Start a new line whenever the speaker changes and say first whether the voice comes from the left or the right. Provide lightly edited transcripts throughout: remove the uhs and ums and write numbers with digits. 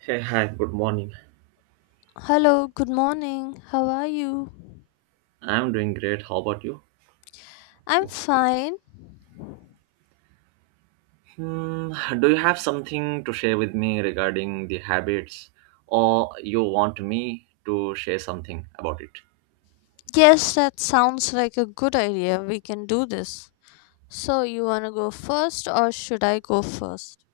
right: Hey, hi, good morning.
left: Hello, good morning. How are you?
right: I'm doing great. How about you?
left: I'm fine.
right: Hmm, do you have something to share with me regarding the habits, or you want me to share something about it?
left: Yes, that sounds like a good idea. We can do this. So, you want to go first or should I go first?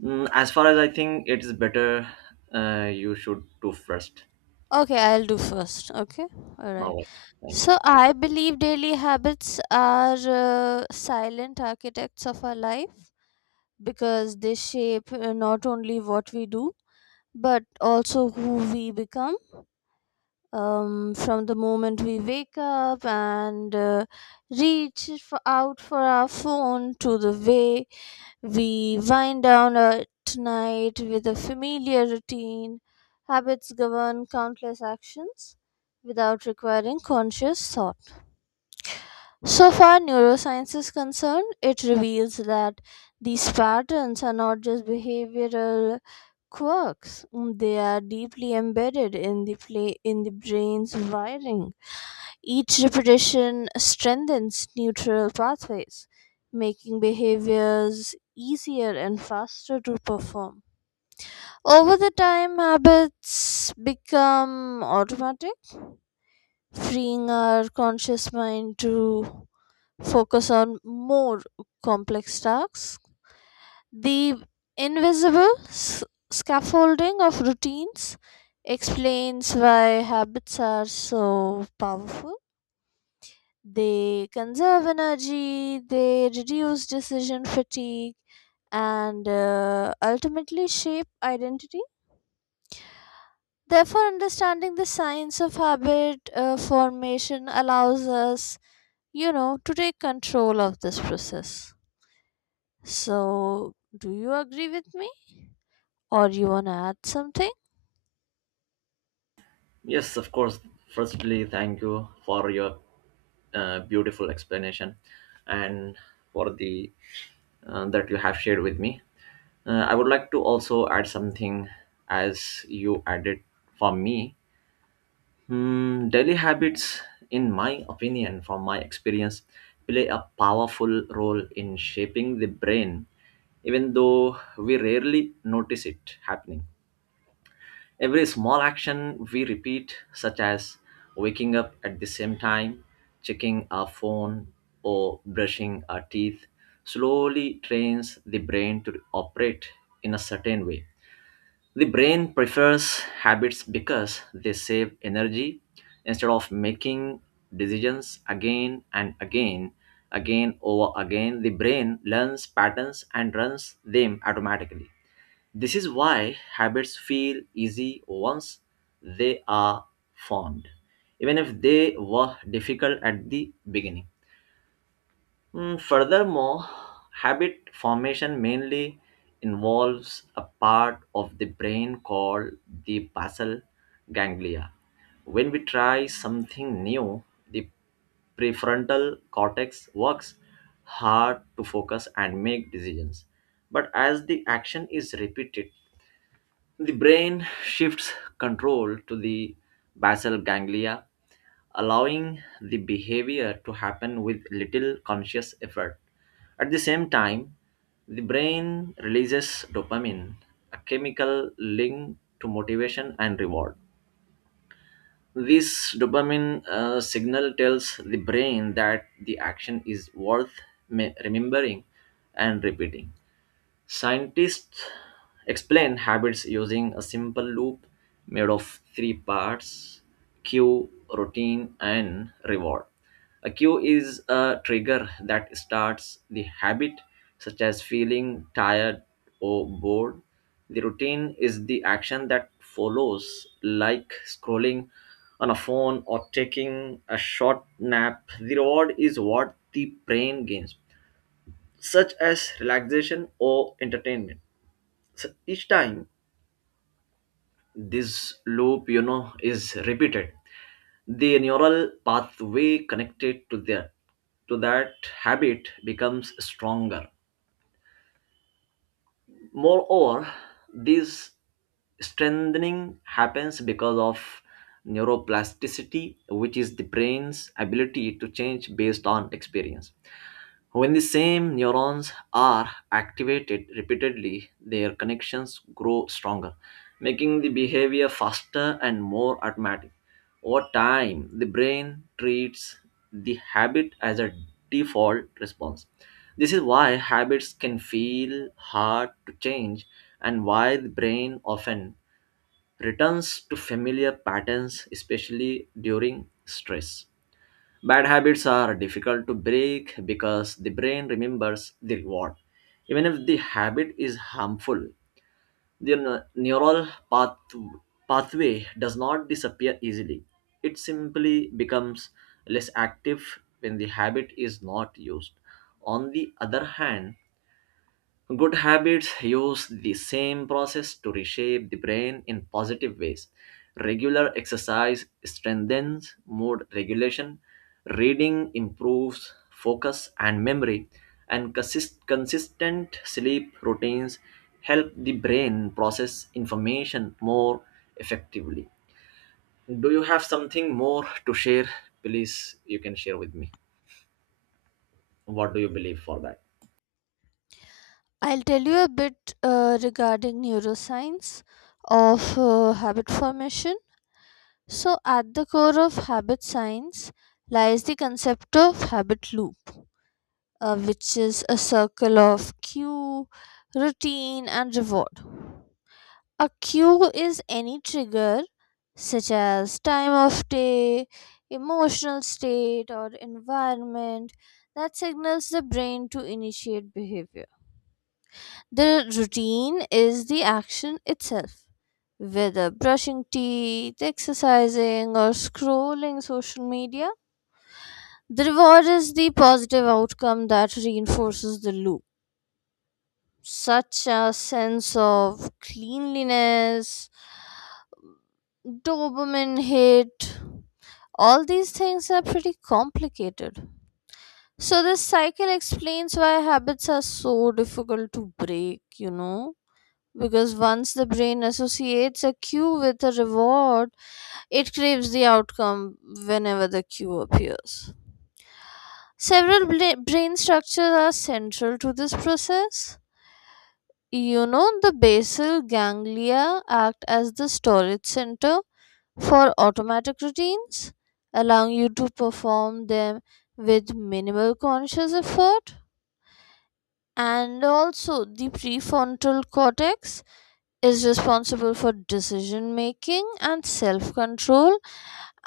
right: As far as I think, it is better you should do first.
left: Okay, I'll do first. Okay? Alright.
right: All right, thank you.
left: So, I believe daily habits are silent architects of our life because they shape not only what we do but also who we become, from the moment we wake up and uh, out for our phone to the way we wind down at night with a familiar routine. Habits govern countless actions without requiring conscious thought. So far, neuroscience is concerned, it reveals that these patterns are not just behavioral quirks, they are deeply embedded in in the brain's wiring. Each repetition strengthens neural pathways, making behaviors easier and faster to perform. Over the time, habits become automatic, freeing our conscious mind to focus on more complex tasks. The invisible scaffolding of routines explains why habits are so powerful. They conserve energy, they reduce decision fatigue, and ultimately shape identity. Therefore, understanding the science of habit formation allows us, you know, to take control of this process. So, do you agree with me, or you wanna add something?
right: Yes, of course. Firstly, thank you for your beautiful explanation and for the that you have shared with me. I would like to also add something as you added for me. Daily habits, in my opinion, from my experience, play a powerful role in shaping the brain, even though we rarely notice it happening. Every small action we repeat, such as waking up at the same time, checking our phone, or brushing our teeth, slowly trains the brain to operate in a certain way. The brain prefers habits because they save energy instead of making decisions again and again, again over again. The brain learns patterns and runs them automatically. This is why habits feel easy once they are formed, even if they were difficult at the beginning. Furthermore, habit formation mainly involves a part of the brain called the basal ganglia. When we try something new, the prefrontal cortex works hard to focus and make decisions. But as the action is repeated, the brain shifts control to the basal ganglia, allowing the behavior to happen with little conscious effort. At the same time, the brain releases dopamine, a chemical linked to motivation and reward. This dopamine signal tells the brain that the action is worth remembering and repeating. Scientists explain habits using a simple loop made of three parts: cue, routine, and reward. A cue is a trigger that starts the habit, such as feeling tired or bored. The routine is the action that follows, like scrolling on a phone or taking a short nap. The reward is what the brain gains, such as relaxation or entertainment. So each time this loop, you know, is repeated, the neural pathway connected to the to that habit becomes stronger. Moreover, this strengthening happens because of neuroplasticity, which is the brain's ability to change based on experience. When the same neurons are activated repeatedly, their connections grow stronger, making the behavior faster and more automatic. Over time, the brain treats the habit as a default response. This is why habits can feel hard to change and why the brain often returns to familiar patterns, especially during stress. Bad habits are difficult to break because the brain remembers the reward. Even if the habit is harmful, the neural pathway does not disappear easily. It simply becomes less active when the habit is not used. On the other hand, good habits use the same process to reshape the brain in positive ways. Regular exercise strengthens mood regulation, reading improves focus and memory, and consistent sleep routines help the brain process information more effectively. Do you have something more to share? Please, you can share with me. What do you believe for that?
left: I'll tell you a bit regarding neuroscience of habit formation. So, at the core of habit science lies the concept of habit loop, which is a circle of cue, routine, and reward. A cue is any trigger, such as time of day, emotional state, or environment, that signals the brain to initiate behavior. The routine is the action itself, whether brushing teeth, exercising, or scrolling social media. The reward is the positive outcome that reinforces the loop, such a sense of cleanliness, dopamine hit. All these things are pretty complicated. So, this cycle explains why habits are so difficult to break, you know, because once the brain associates a cue with a reward, it craves the outcome whenever the cue appears. Several brain structures are central to this process. You know, the basal ganglia act as the storage center for automatic routines, allowing you to perform them with minimal conscious effort. And also, the prefrontal cortex is responsible for decision making and self control,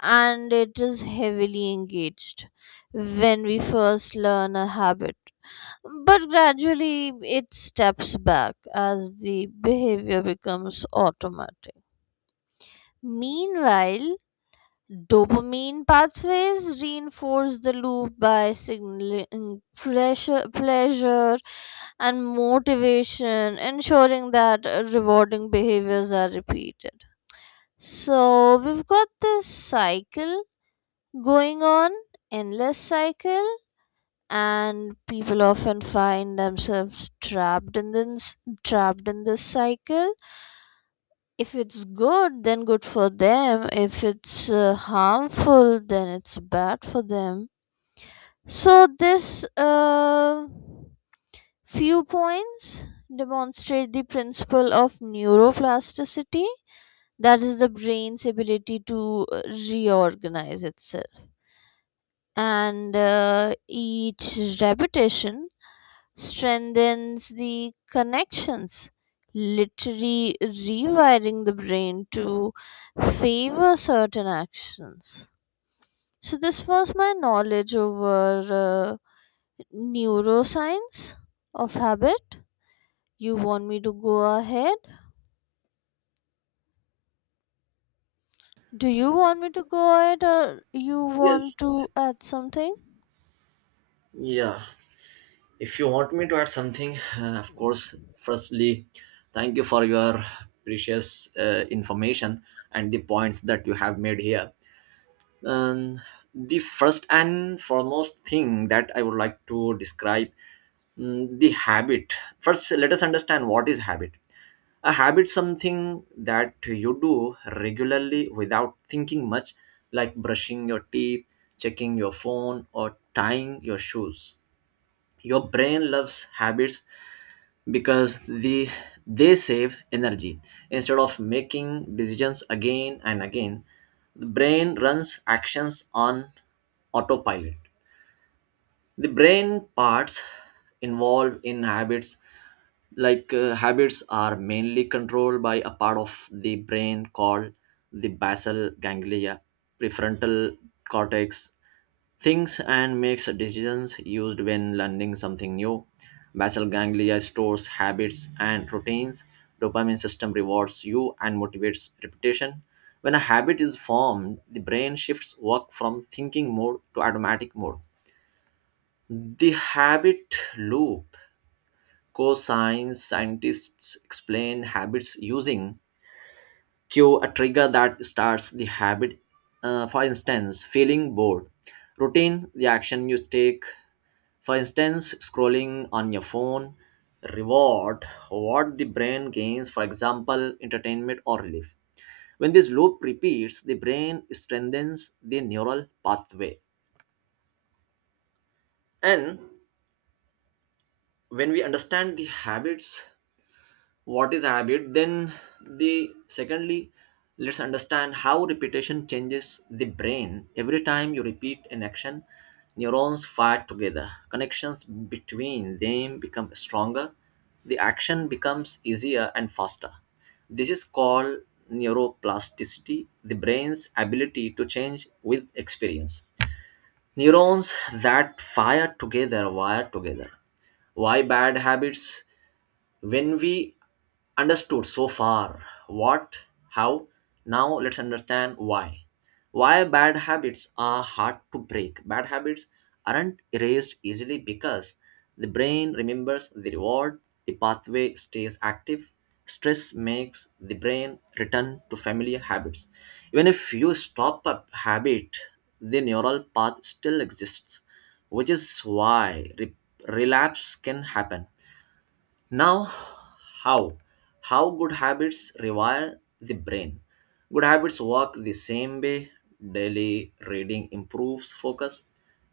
left: and it is heavily engaged when we first learn a habit, but gradually it steps back as the behavior becomes automatic. Meanwhile, dopamine pathways reinforce the loop by signaling pressure, pleasure, and motivation, ensuring that rewarding behaviors are repeated. So we've got this cycle going on, endless cycle, and people often find themselves trapped in this cycle. If it's good, then good for them. If it's harmful, then it's bad for them. So this few points demonstrate the principle of neuroplasticity, that is the brain's ability to reorganize itself, and each repetition strengthens the connections, literally rewiring the brain to favor certain actions. So, this was my knowledge over neuroscience of habit. You want me to go ahead? Do you want me to go ahead or you want
right: Yes.
left: to add something?
right: Yeah. If you want me to add something, of course, firstly, thank you for your precious information and the points that you have made here. Um, the first and foremost thing that I would like to describe, the habit. First, let us understand what is habit. A habit something that you do regularly without thinking much, like brushing your teeth, checking your phone, or tying your shoes. Your brain loves habits because they save energy. Instead of making decisions again and again, the brain runs actions on autopilot. The brain parts involved in habits, like habits are mainly controlled by a part of the brain called the basal ganglia. Prefrontal cortex thinks and makes decisions, used when learning something new. Basal ganglia stores habits and routines. Dopamine system rewards you and motivates repetition. When a habit is formed, the brain shifts work from thinking mode to automatic mode. The habit loop. Co-science Scientists explain habits using cue, a trigger that starts the habit. For instance, feeling bored. Routine, the action you take. For instance, scrolling on your phone. Reward, what the brain gains, for example, entertainment or relief. When this loop repeats, the brain strengthens the neural pathway. And when we understand the habits, what is habit, then the secondly, let's understand how repetition changes the brain. Every time you repeat an action, neurons fire together, connections between them become stronger, the action becomes easier and faster. This is called neuroplasticity, the brain's ability to change with experience. Neurons that fire together wire together. Why bad habits, when we understood so far what, how, now let's understand why. Why bad habits are hard to break. Bad habits aren't erased easily because the brain remembers the reward, the pathway stays active, stress makes the brain return to familiar habits. Even if you stop a habit, the neural path still exists, which is why relapse can happen. Now, how? How good habits rewire the brain? Good habits work the same way. Daily reading improves focus,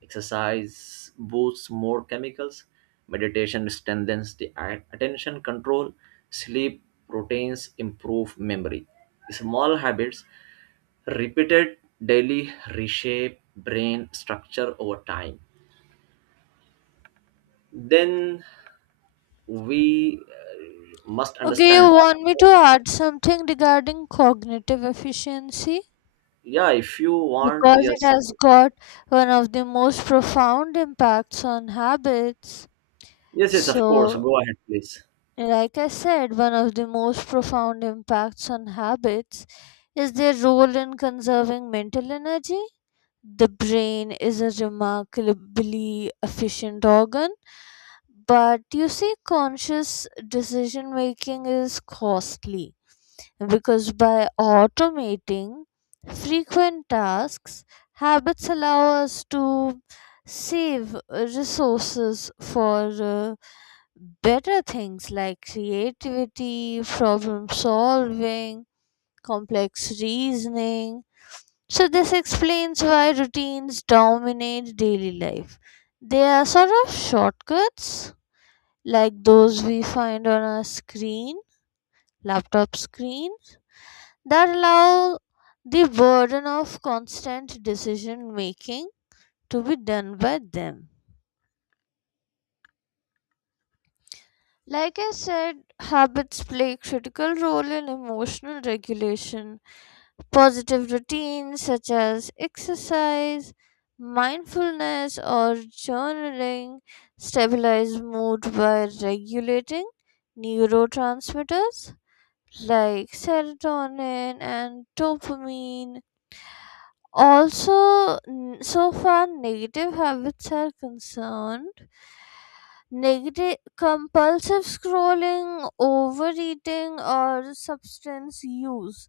right: exercise boosts more chemicals, meditation strengthens the attention control, sleep routines improve memory. Small habits repeated daily reshape brain structure over time. Then we must
left: Okay, you
right: understand.
left: want me to add something regarding cognitive efficiency?
right: Yeah, if you want,
left: Because it
right: yes.
left: has got one of the most profound impacts on habits.
right: Yes, yes, of course.
left: So,
right: Go ahead, please.
left: like I said, one of the most profound impacts on habits is their role in conserving mental energy. The brain is a remarkably efficient organ, but you see, conscious decision making is costly because by automating frequent tasks, habits allow us to save resources for better things like creativity, problem solving, complex reasoning. So, this explains why routines dominate daily life. They are sort of shortcuts like those we find on a screen, laptop screen, that allow the burden of constant decision making to be done by them. Like I said, habits play a critical role in emotional regulation. Positive routines such as exercise, mindfulness, or journaling stabilize mood by regulating neurotransmitters like serotonin and dopamine. Also, so far negative habits are concerned, negative compulsive scrolling, overeating, or substance use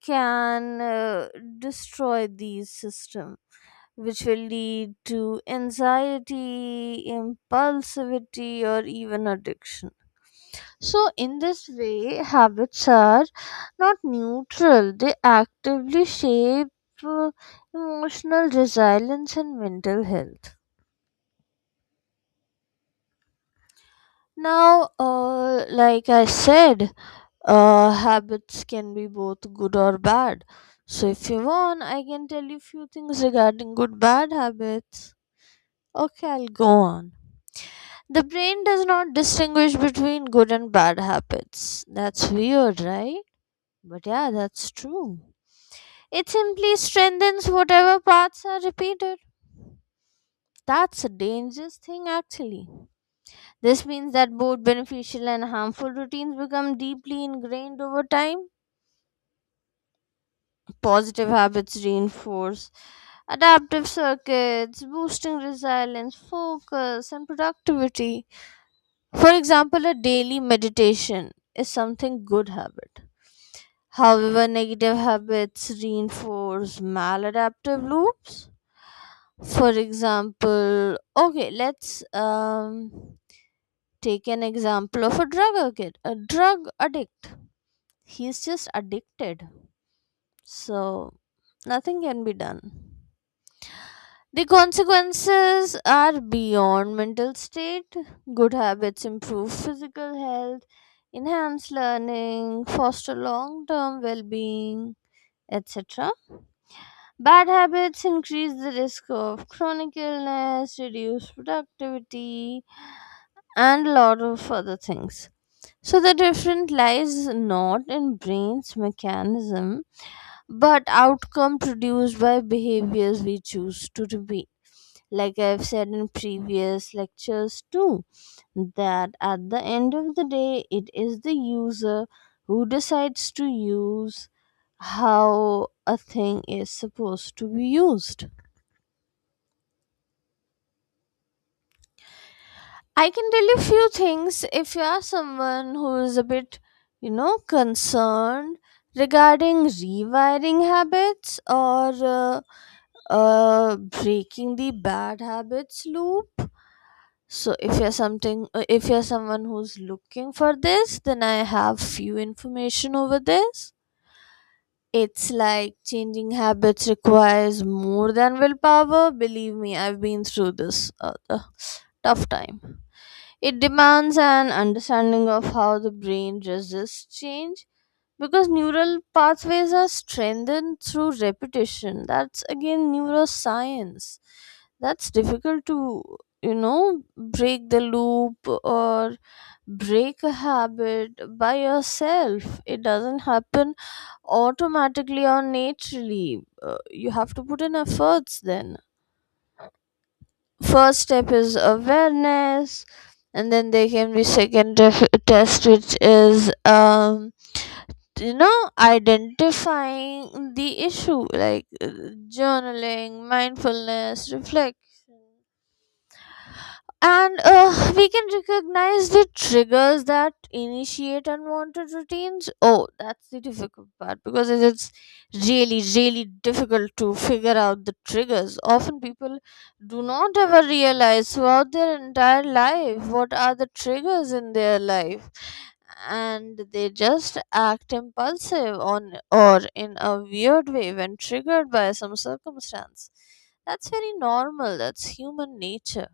left: can destroy these systems, which will lead to anxiety, impulsivity, or even addiction. So, in this way, habits are not neutral, they actively shape uh, emotional resilience and mental health. Now, like I said, habits can be both good or bad. So, if you want, I can tell you few things regarding good bad habits. Okay, I'll go on. The brain does not distinguish between good and bad habits. That's weird, right? But yeah, that's true. It simply strengthens whatever parts are repeated. That's a dangerous thing, actually. This means that both beneficial and harmful routines become deeply ingrained over time. Positive habits reinforce adaptive circuits, boosting resilience, focus, and productivity. For example, a daily meditation is something good habit. However, negative habits reinforce maladaptive loops. For example, okay, let's take an example of a drug addict. A drug addict. He's just addicted, so nothing can be done. The consequences are beyond mental state. Good habits improve physical health, enhance learning, foster long term well being, etc. Bad habits increase the risk of chronic illness, reduce productivity, and lot of other things. So the difference lies not in brain's mechanism, but outcome produced by behaviors we choose to repeat, like I've said in previous lectures too, that at the end of the day, it is the user who decides to use how a thing is supposed to be used. I can tell you few things if you are someone who is a bit, you know, concerned regarding rewiring habits or breaking the bad habits loop. So if you're something if you're someone who's looking for this, then I have few information over this. It's like changing habits requires more than willpower. Believe me, I've been through this tough time. It demands an understanding of how the brain resists change because neural pathways are strengthened through repetition. That's again neuroscience, that's difficult to, you know, break the loop or break a habit by yourself. It doesn't happen automatically or naturally. Uh, you have to put in efforts. Then first step is awareness, and then there can be second test, which is, um, you know, identifying the issue, like journaling, mindfulness, reflection, and we can recognize the triggers that initiate unwanted routines. Oh, that's the difficult part, because it is really, really difficult to figure out the triggers. Often people do not ever realize throughout their entire life what are the triggers in their life, and they just act impulsive on or in a weird way when triggered by some circumstance. That's very normal, that's human nature.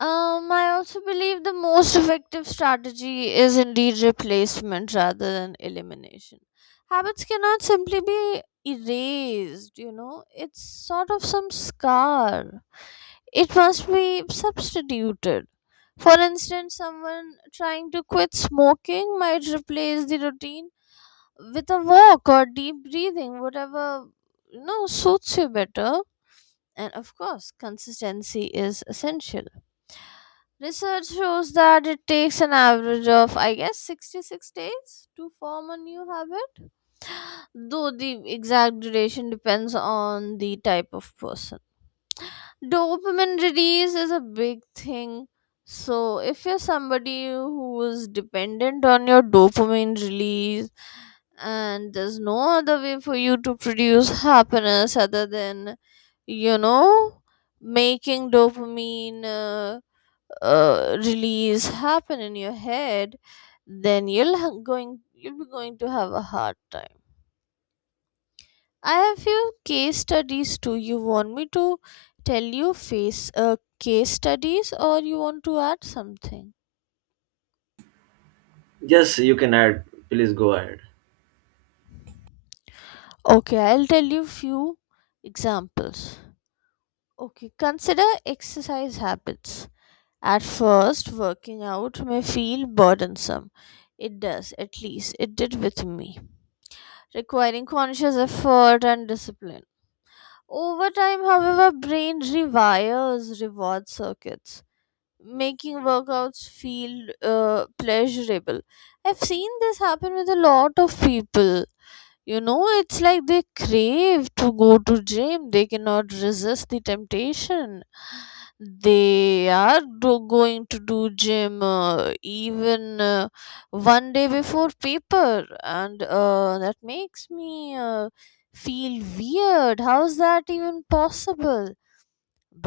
left: I also believe the most effective strategy is indeed replacement rather than elimination. Habits cannot simply be erased, you know, it's sort of some scar. It must be substituted. For instance, someone trying to quit smoking might replace the routine with a walk or deep breathing, whatever, you know, suits you better. And of course, consistency is essential. Research shows that it takes an average of, I guess, 66 days to form a new habit, though the exact duration depends on the type of person. Dopamine release is a big thing. So, if you're somebody who is dependent on your dopamine release and there's no other way for you to produce happiness other than, you know, making dopamine release happen in your head, then you'll be going to have a hard time. I have few case studies too. You want me to tell you face case studies, or you want to add something?
right: Yes, you can add. Please go ahead.
left: Okay, I'll tell you few examples. Okay, consider exercise habits. At first working out may feel burdensome, it does, at least it did with me, requiring conscious effort and discipline. Over time, however, brain rewires reward circuits, making workouts feel pleasurable. I've seen this happen with a lot of people. You know, it's like they crave to go to gym, they cannot resist the temptation. They are going to do gym, even one day before paper, and that makes me feel weird, how's that even possible?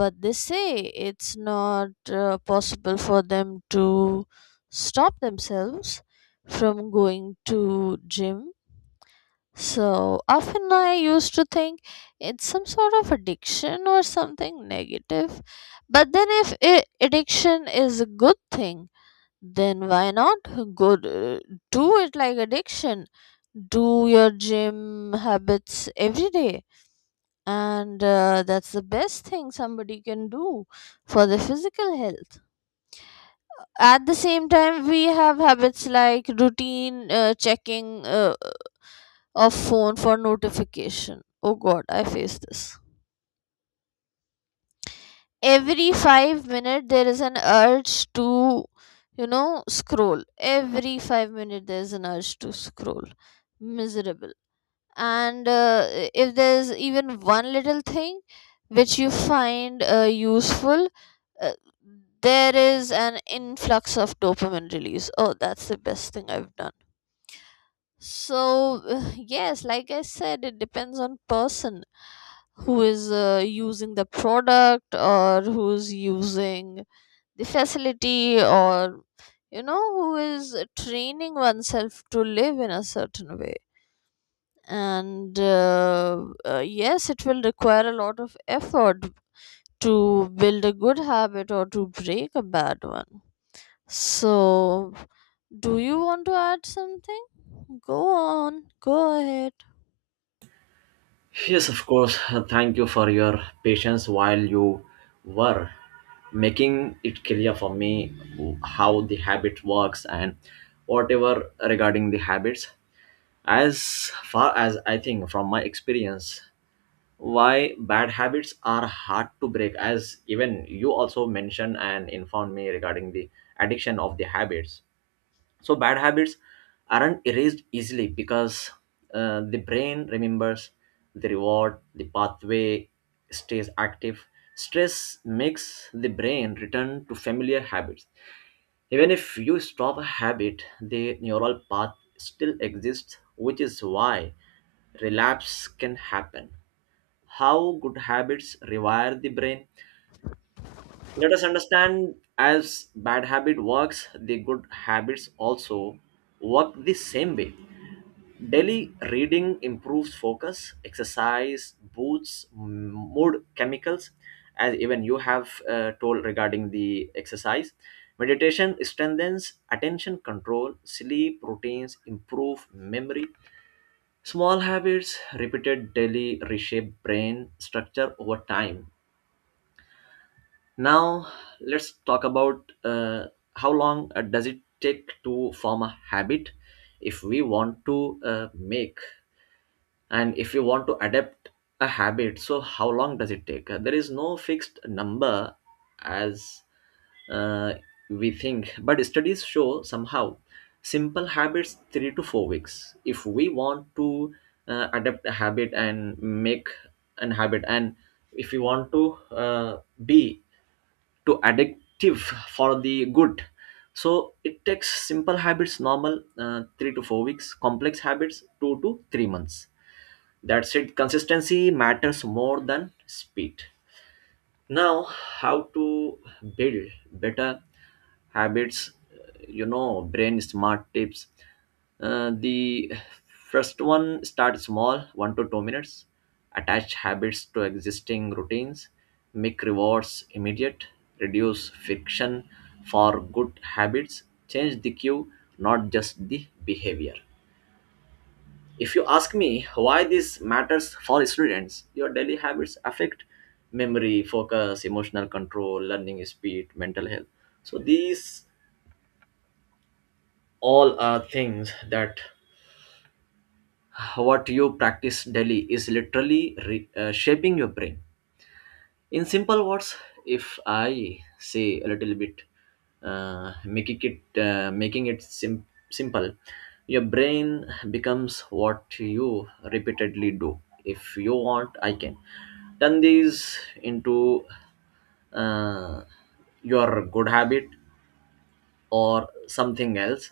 left: But they say it's not possible for them to stop themselves from going to gym. So often I used to think it's some sort of addiction or something negative. But then, if I addiction is a good thing, then why not good? Do it like addiction. Do your gym habits every day, and that's the best thing somebody can do for the physical health. At the same time, we have habits like routine checking. A phone for notification. Oh god, I face this. Every 5 minutes there is an urge to, you know, scroll. Every 5 minutes there is an urge to scroll. Miserable. And if there's even one little thing which you find useful, uh, there is an influx of dopamine release. Oh, that's the best thing I've done. So, yes, like I said, it depends on person who is using the product or who's using the facility, or, you know, who is training oneself to live in a certain way, and yes it will require a lot of effort to build a good habit or to break a bad one. So do you want to add something? Go on, go ahead.
right: Yes, of course. Thank you for your patience while you were making it clear for me how the habit works and whatever regarding the habits. As far as I think from my experience, why bad habits are hard to break, as even you also mentioned and informed me regarding the addiction of the habits. So bad habits aren't erased easily because the brain remembers the reward, the pathway stays active, stress makes the brain return to familiar habits. Even if you stop a habit, the neural path still exists, which is why relapse can happen. How good habits rewire the brain. Let us understand, as bad habit works, the good habits also work the same way. Daily reading improves focus, exercise boosts mood chemicals, as even you have told regarding the exercise. Meditation strengthens attention control, sleep routines improve memory. Small habits repeated daily reshape brain structure over time. Now, let's talk about how long does it take to form a habit. If we want to make and if you want to adapt a habit, so how long does it take? There is no fixed number, as uh, we think, but studies show somehow simple habits 3 to 4 weeks. If we want to adapt a habit and make an habit and if we want to be to addictive for the good, so it takes simple habits normal 3 to 4 weeks, complex habits 2 to 3 months, that's it. Consistency matters more than speed. Now, how to build better habits? You know, brain smart tips. The first one, start small, 1 to 2 minutes. Attach habits to existing routines. Make rewards immediate. Reduce friction for good habits. Change the cue, not just the behavior. If you ask me why this matters for students, your daily habits affect memory, focus, emotional control, learning speed, mental health. So these all are things that what you practice daily is literally shaping your brain. In simple words, if I say a little bit, making it simple, your brain becomes what you repeatedly do. If you want, I can turn these into uh, your good habit or something else.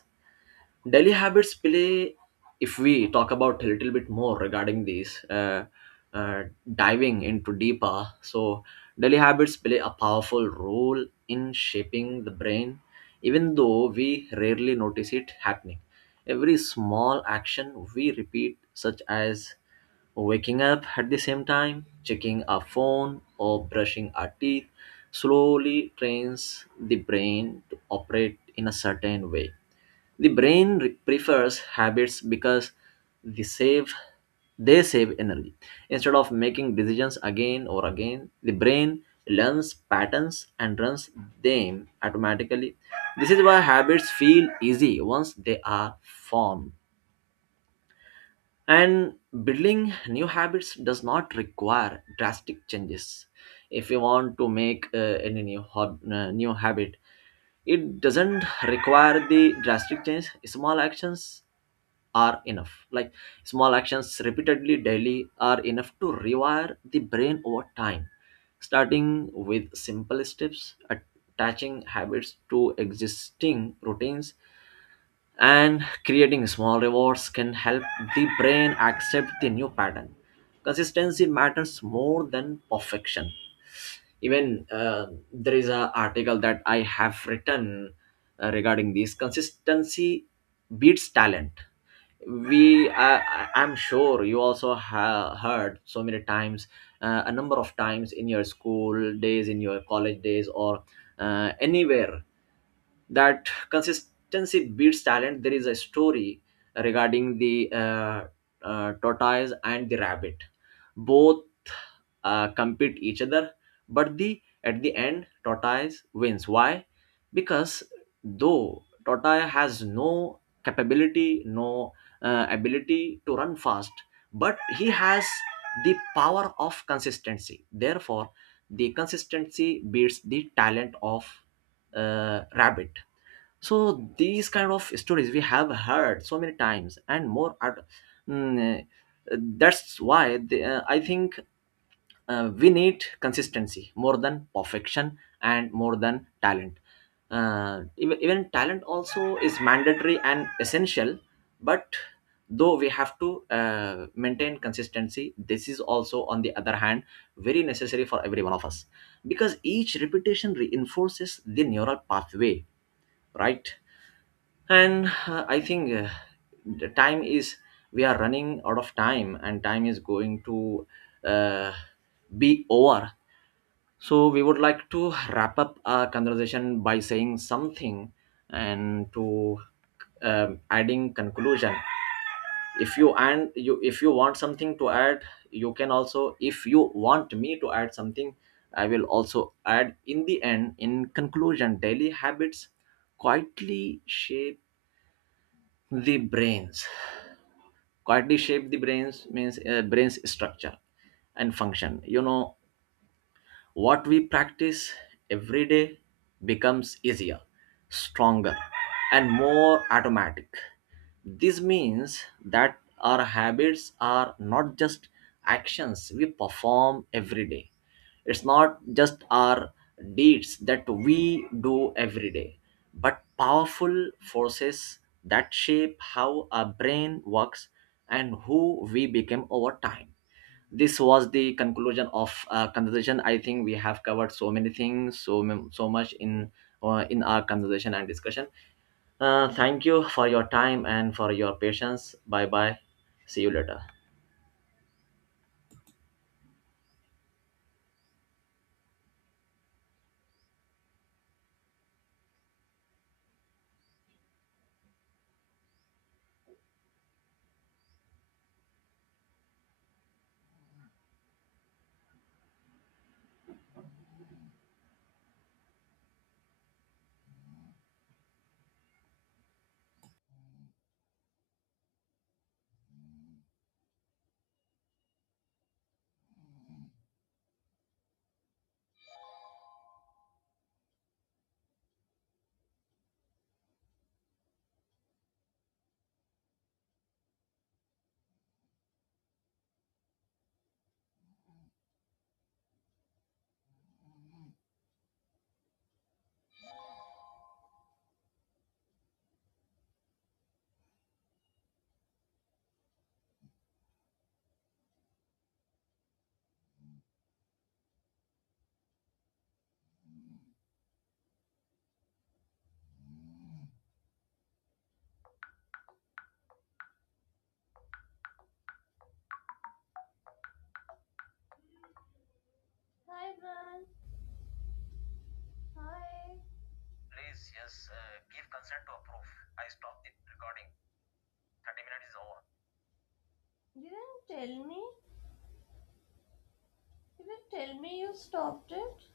right: Daily habits play, if we talk about a little bit more regarding these, uh, diving into deeper. So, daily habits play a powerful role in shaping the brain, even though we rarely notice it happening. Every small action we repeat, such as waking up at the same time, checking our phone, or brushing our teeth, slowly trains the brain to operate in a certain way. The brain prefers habits because they save they save energy. Instead of making decisions again or again, the brain learns patterns and runs them automatically. This is why habits feel easy once they are formed. And building new habits does not require drastic changes. If you want to make any new hob- new habit, it doesn't require the drastic change. Small actions are enough. Like small actions repeatedly daily are enough to rewire the brain over time. Starting with simple steps, attaching habits to existing routines, and creating small rewards can help the brain accept the new pattern. Consistency matters more than perfection. Even there is a article that I have written regarding this, consistency beats talent. We I'm sure you also have heard so many times, a number of times in your school days, in your college days, or anywhere, that consistency beats talent. There is a story regarding the tortoise and the rabbit. Both compete each other, but the at the end, tortoise wins. Why? Because though tortoise has no capability, no ability to run fast, but he has the power of consistency. Therefore, the consistency beats the talent of rabbit. So these kind of stories we have heard so many times and more are, mm, that's why they, I think we need consistency more than perfection and more than talent. Even talent also is mandatory and essential, but though we have to maintain consistency, this is also on the other hand very necessary for every one of us, because each repetition reinforces the neural pathway, right? And I think, the time is, we are running out of time and time is going to uh, be over, so we would like to wrap up our conversation by saying something and to adding conclusion. If you, and you, if you want something to add, you can also, if you want me to add something, I will also add in the end. In conclusion, daily habits quietly shape the brains, quietly shape the brains means brains structure and function, you know, what we
left: Mm.
right: practice every day becomes easier, stronger, and more automatic. This means that our habits are not just actions we perform every day. It's not just our deeds that we do every day, but powerful forces that shape how our brain works and who we become over time. This was the conclusion of conversation. I think we have covered so many things, so so much in our conversation and discussion. Thank you for your time and for your patience. Bye bye, see you later.
left: Hi, Bran. Hi. You didn't tell me. You didn't tell me you stopped it.